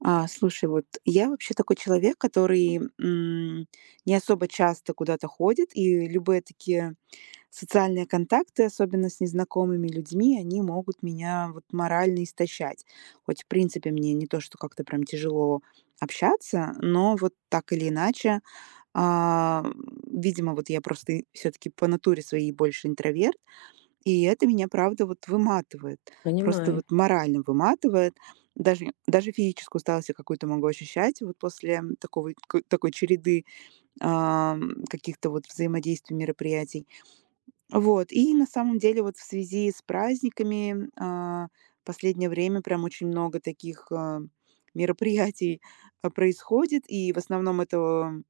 Слушай, вот я вообще такой человек, который не особо часто куда-то ходит, и любые такие социальные контакты, особенно с незнакомыми людьми, они могут меня вот морально истощать. Хоть, в принципе, мне не то, что как-то прям тяжело общаться, но вот так или иначе, а, видимо, вот я просто все-таки по натуре своей больше интроверт, и это меня, правда, вот выматывает. Просто Понимаю, вот морально выматывает. Даже физическую усталость я какую-то могу ощущать вот после такого, такой череды каких-то вот взаимодействий, мероприятий. Вот. И на самом деле вот в связи с праздниками последнее время прям очень много таких мероприятий происходит. И в основном это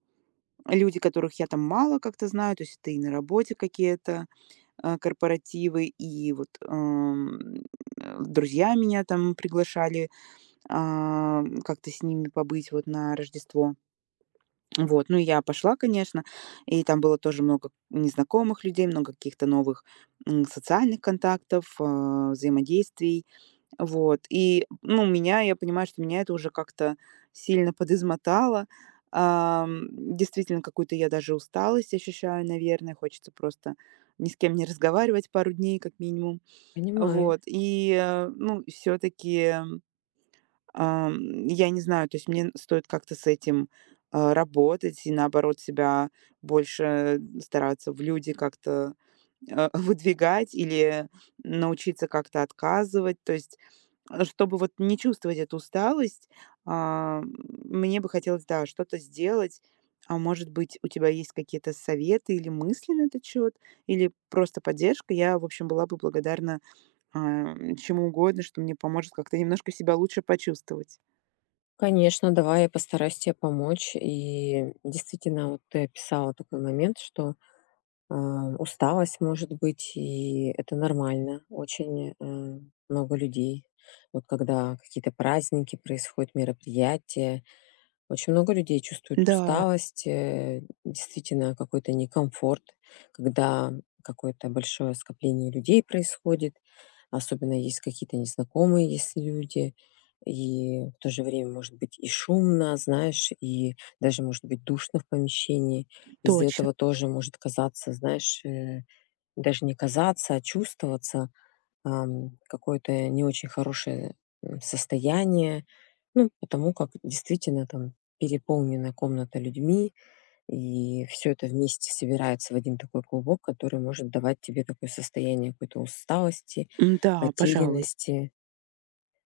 люди, которых я там мало как-то знаю. То есть это и на работе какие-то корпоративы, и вот, друзья меня там приглашали, как-то с ними побыть вот на Рождество. Вот, ну, и я пошла, конечно, и там было тоже много незнакомых людей, много каких-то новых, социальных контактов, взаимодействий. Вот. И, ну, меня, я понимаю, что меня это уже как-то сильно подизмотало. Действительно, какую-то я даже усталость ощущаю, наверное. Хочется просто ни с кем не разговаривать пару дней, как минимум. понимаю. Вот. И ну, все-таки, я не знаю, то есть мне стоит как-то с этим работать и, наоборот, себя больше стараться в люди как-то выдвигать или научиться как-то отказывать. То есть чтобы вот не чувствовать эту усталость, а, м, мне бы хотелось, да, что-то сделать. А может быть, у тебя есть какие-то советы или мысли на этот счет, или просто поддержка. Я, в общем, была бы благодарна, чему угодно, что мне поможет как-то немножко себя лучше почувствовать. Конечно, давай я постараюсь тебе помочь. И действительно, вот ты описала такой момент, что усталость может быть, и это нормально. Очень много людей. Вот когда какие-то праздники происходят, мероприятия, очень много людей чувствуют Да, усталость, действительно какой-то некомфорт, когда какое-то большое скопление людей происходит, особенно есть какие-то незнакомые есть люди, и в то же время может быть и шумно, знаешь, и даже может быть душно в помещении. Из-за точно. этого тоже может казаться, знаешь, даже не казаться, а чувствоваться, какое-то не очень хорошее, состояние. Ну, потому как действительно там переполнена комната людьми, и все это вместе собирается в один такой клубок, который может давать тебе такое состояние какой-то усталости, Да, пожалуй. потерянности.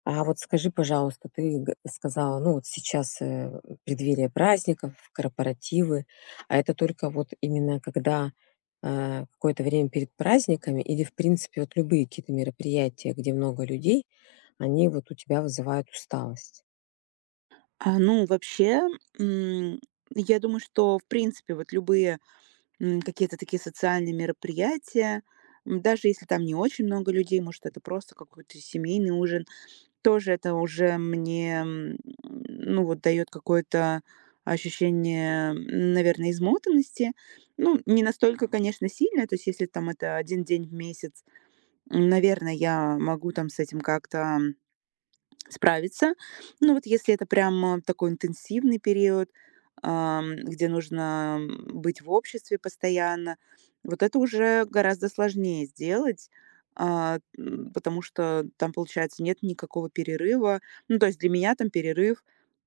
А вот скажи, пожалуйста, ты сказала, ну вот сейчас преддверие праздников, корпоративы, а это только вот именно когда какое-то время перед праздниками или, в принципе, вот любые какие-то мероприятия, где много людей, они вот у тебя вызывают усталость? Ну, вообще, м, я думаю, что, в принципе, вот любые какие-то такие социальные мероприятия. Даже если там не очень много людей, может, это просто какой-то семейный ужин. Тоже это уже мне, ну, вот дает какое-то ощущение, наверное, измотанности. Ну, не настолько, конечно, сильное. То есть если там это один день в месяц, наверное, я могу там с этим как-то справиться. Ну, вот если это прям такой интенсивный период, где нужно быть в обществе постоянно, вот это уже гораздо сложнее сделать, потому что там, получается, нет никакого перерыва. Ну, то есть для меня там перерыв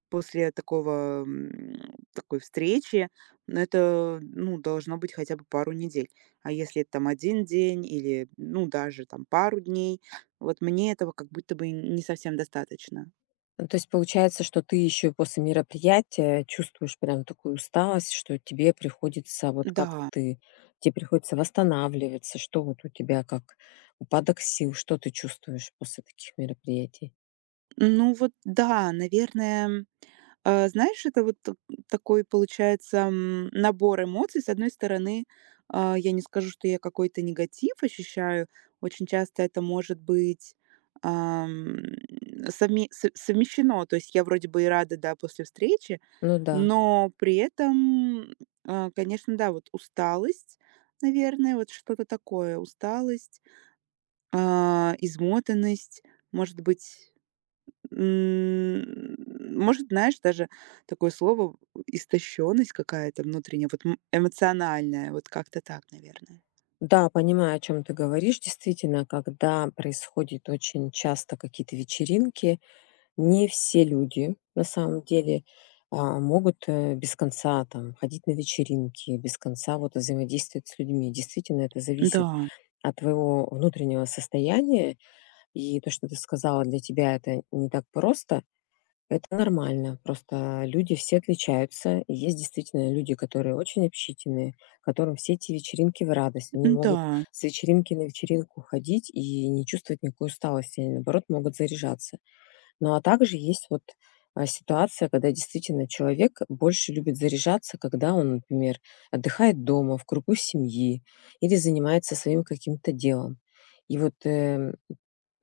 после такого, такой встречи, но это, ну, должно быть хотя бы пару недель. А если это там один день или, ну, даже там пару дней, вот мне этого как будто бы не совсем достаточно. Ну, то есть получается, что ты еще после мероприятия чувствуешь прям такую усталость, что тебе приходится, вот как Да, ты, тебе приходится восстанавливаться, что вот у тебя как упадок сил, что ты чувствуешь после таких мероприятий? ну вот да, наверное. Знаешь, это вот т такой получается, набор эмоций. С одной стороны, я не скажу, что я какой-то негатив ощущаю. Очень часто это может быть, ам, совме со совмещено. То есть я вроде бы и рада, да, после встречи, Ну да. но при этом, конечно, да, вот усталость, наверное, вот что-то такое. Усталость, измотанность, может быть М, может, знаешь, даже такое слово истощенность какая-то внутренняя, вот эмоциональная, вот как-то так, наверное. Да, понимаю, о чем ты говоришь. Действительно, когда происходит очень часто какие-то вечеринки, не все люди на самом деле могут без конца там ходить на вечеринки, без конца вот взаимодействовать с людьми. Действительно, это Да, зависит от твоего внутреннего состояния. И то, что ты сказала, для тебя это не так просто, это нормально. Просто люди все отличаются. И есть действительно люди, которые очень общительные, которым все эти вечеринки в радость. Они могут да, с вечеринки на вечеринку ходить и не чувствовать никакой усталости. Они, наоборот, могут заряжаться. Ну, а также есть вот, ситуация, когда действительно человек больше любит заряжаться, когда он, например, отдыхает дома, в кругу семьи или занимается своим каким-то делом. И вот, э,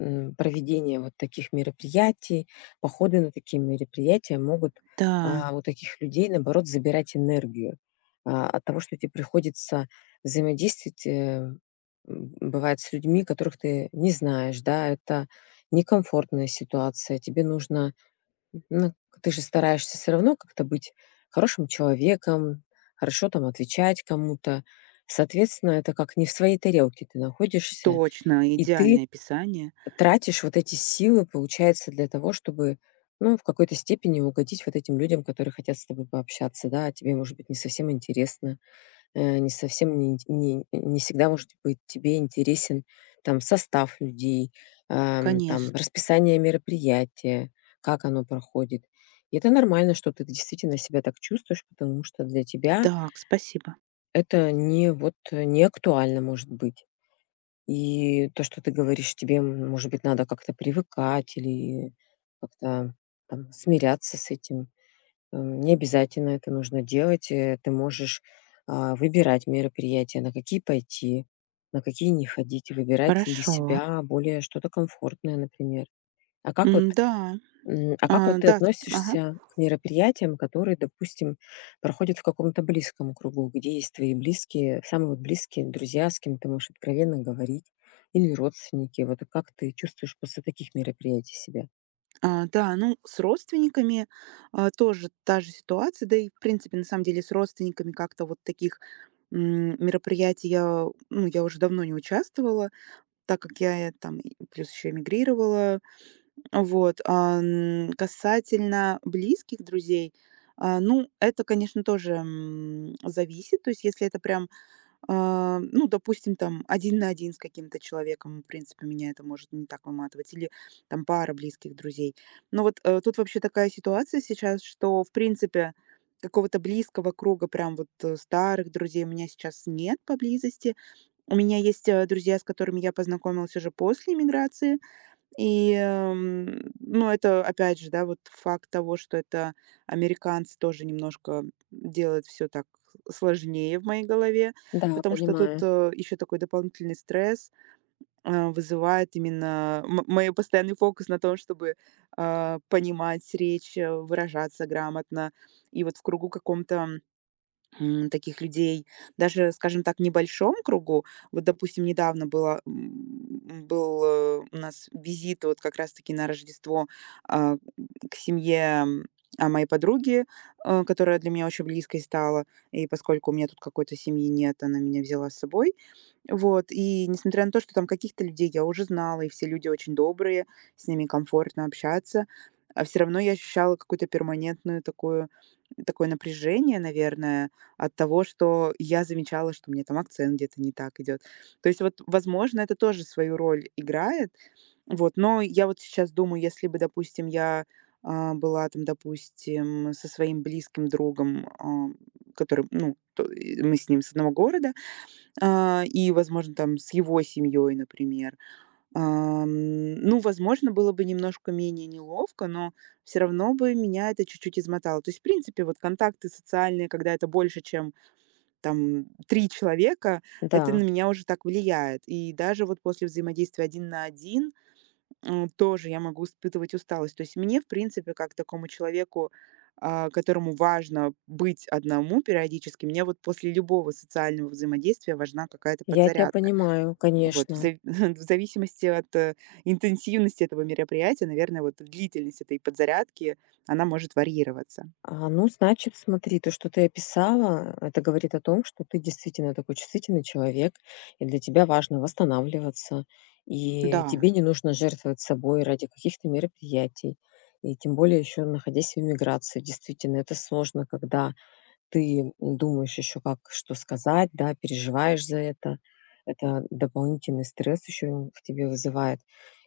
м, проведение вот таких мероприятий, походы на такие мероприятия могут да, у таких людей, наоборот, забирать энергию. От того, что тебе приходится взаимодействовать, бывает, с людьми, которых ты не знаешь, да, это некомфортная ситуация, тебе нужно, ну, ты же стараешься все равно как-то быть хорошим человеком, хорошо там отвечать кому-то. Соответственно, это как не в своей тарелке ты находишься, точно, и ты идеальное описание. тратишь вот эти силы, получается, для того, чтобы, ну, в какой-то степени угодить вот этим людям, которые хотят с тобой пообщаться, да, а тебе, может быть, не совсем интересно, не совсем не, ин- не, не всегда, может быть, тебе интересен там состав людей, там Конечно. расписание мероприятия, как оно проходит. И это нормально, что ты действительно себя так чувствуешь, потому что для тебя Так, спасибо. это не вот не актуально может быть. И то, что ты говоришь, тебе, может быть, надо как-то привыкать или как-то там смиряться с этим. Не обязательно это нужно делать. Ты можешь, выбирать мероприятия, на какие пойти, на какие не ходить, выбирать для Хорошо. себя более что-то комфортное, например. А как вот Да, а как вот ты да, ага. относишься к мероприятиям, которые, допустим, проходят в каком-то близком кругу, где есть твои близкие, самые вот близкие друзья, с кем ты можешь откровенно говорить, или родственники? Вот как ты чувствуешь после таких мероприятий себя? Да, ну, с родственниками тоже та же ситуация, да и, в принципе, на самом деле, с родственниками как-то вот таких мероприятий я, ну, я уже давно не участвовала, так как я, там и плюс еще эмигрировала. Вот, касательно близких друзей, ну, это, конечно, тоже, зависит. То есть если это прям, ну, допустим, там один на один с каким-то человеком, в принципе, меня это может не так выматывать, или там пара близких друзей. Но вот, тут вообще такая ситуация сейчас, что, в принципе, какого-то близкого круга, прям вот, старых друзей у меня сейчас нет поблизости. У меня есть, друзья, с которыми я познакомилась уже после иммиграции. И ну, это опять же, да, вот факт того, что это американцы, тоже немножко делает все так сложнее в моей голове, Да, потому что тут, понимаю. Еще такой дополнительный стресс, вызывает именно мой постоянный фокус на том, чтобы, понимать речь, выражаться грамотно. И вот в кругу каком-то таких людей даже, скажем так, небольшом кругу. Вот, допустим, недавно было, был у нас визит вот как раз-таки на Рождество а, к семье м, моей подруги, которая для меня очень близкой стала. И поскольку у меня тут какой-то семьи нет, она меня взяла с собой. Вот, и несмотря на то, что там каких-то людей я уже знала, и все люди очень добрые, с ними комфортно общаться, а все равно я ощущала какую-то перманентную такую такое напряжение, наверное, от того, что я замечала, что у меня там акцент где-то не так идет. То есть вот, возможно, это тоже свою роль играет. Вот, но я вот сейчас думаю, если бы, допустим, я, была там, допустим, со своим близким другом, который, ну, то и мы с ним с одного города, и, возможно, там с его семьей, например. Ну, возможно, было бы немножко менее неловко, но все равно бы меня это чуть-чуть измотало. То есть, в принципе, вот контакты социальные, когда это больше, чем там три человека, это на Да, меня уже так влияет. И даже вот после взаимодействия один на один тоже я могу испытывать усталость. То есть мне, в принципе, как такому человеку, которому важно быть одному периодически, мне вот после любого социального взаимодействия важна какая-то я тебя подзарядка. понимаю, Вот, в конечно. зави в зависимости от, интенсивности этого мероприятия, наверное, вот длительность этой подзарядки, она может варьироваться. Ну, значит, смотри, то, что ты описала, это говорит о том, что ты действительно такой чувствительный человек, и для тебя важно восстанавливаться, и Да. тебе не нужно жертвовать собой ради каких-то мероприятий. И тем более еще находясь в эмиграции, действительно, это сложно, когда ты думаешь еще как что сказать, да, переживаешь за это. Это дополнительный стресс еще в тебе вызывает.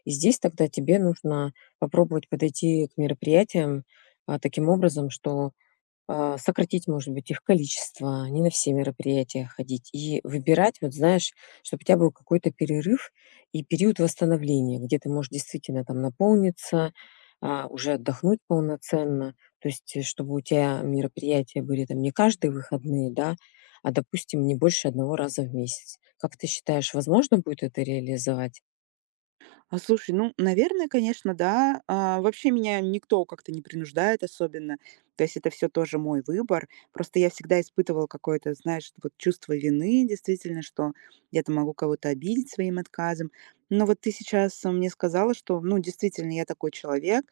И здесь тогда тебе нужно попробовать подойти к мероприятиям таким образом, что сократить, может быть, их количество, не на все мероприятия ходить и выбирать, вот знаешь, чтобы у тебя был какой-то перерыв и период восстановления, где ты можешь действительно там наполниться, уже отдохнуть полноценно. То есть, чтобы у тебя мероприятия были там не каждые выходные, да, допустим, не больше одного раза в месяц. Как ты считаешь, возможно будет это реализовать? Слушай, ну, наверное, конечно, да. Вообще меня никто как-то не принуждает особенно. То есть это все тоже мой выбор. Просто я всегда испытывала какое-то, знаешь, вот чувство вины, действительно, что я-то могу кого-то обидеть своим отказом. Но вот ты сейчас мне сказала, что, ну, действительно, я такой человек,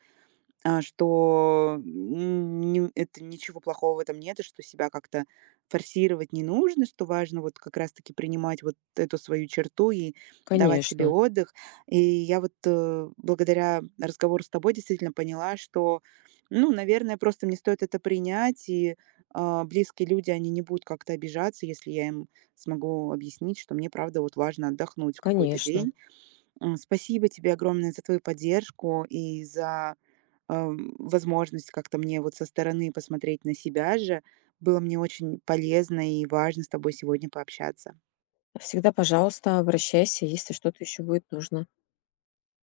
а, что, м, не это ничего плохого в этом нет, и что себя как-то форсировать не нужно, что важно вот как раз-таки принимать вот эту свою черту и давать себе Конечно, отдых. И я вот, благодаря разговору с тобой действительно поняла, что, ну, наверное, просто мне стоит это принять, и, близкие люди, они не будут как-то обижаться, если я им смогу объяснить, что мне правда вот важно отдохнуть в какой-то конечно. день. Спасибо тебе огромное за твою поддержку и за возможность как-то мне вот со стороны посмотреть на себя же. Было мне очень полезно и важно с тобой сегодня пообщаться. Всегда, пожалуйста, обращайся, если что-то еще будет нужно.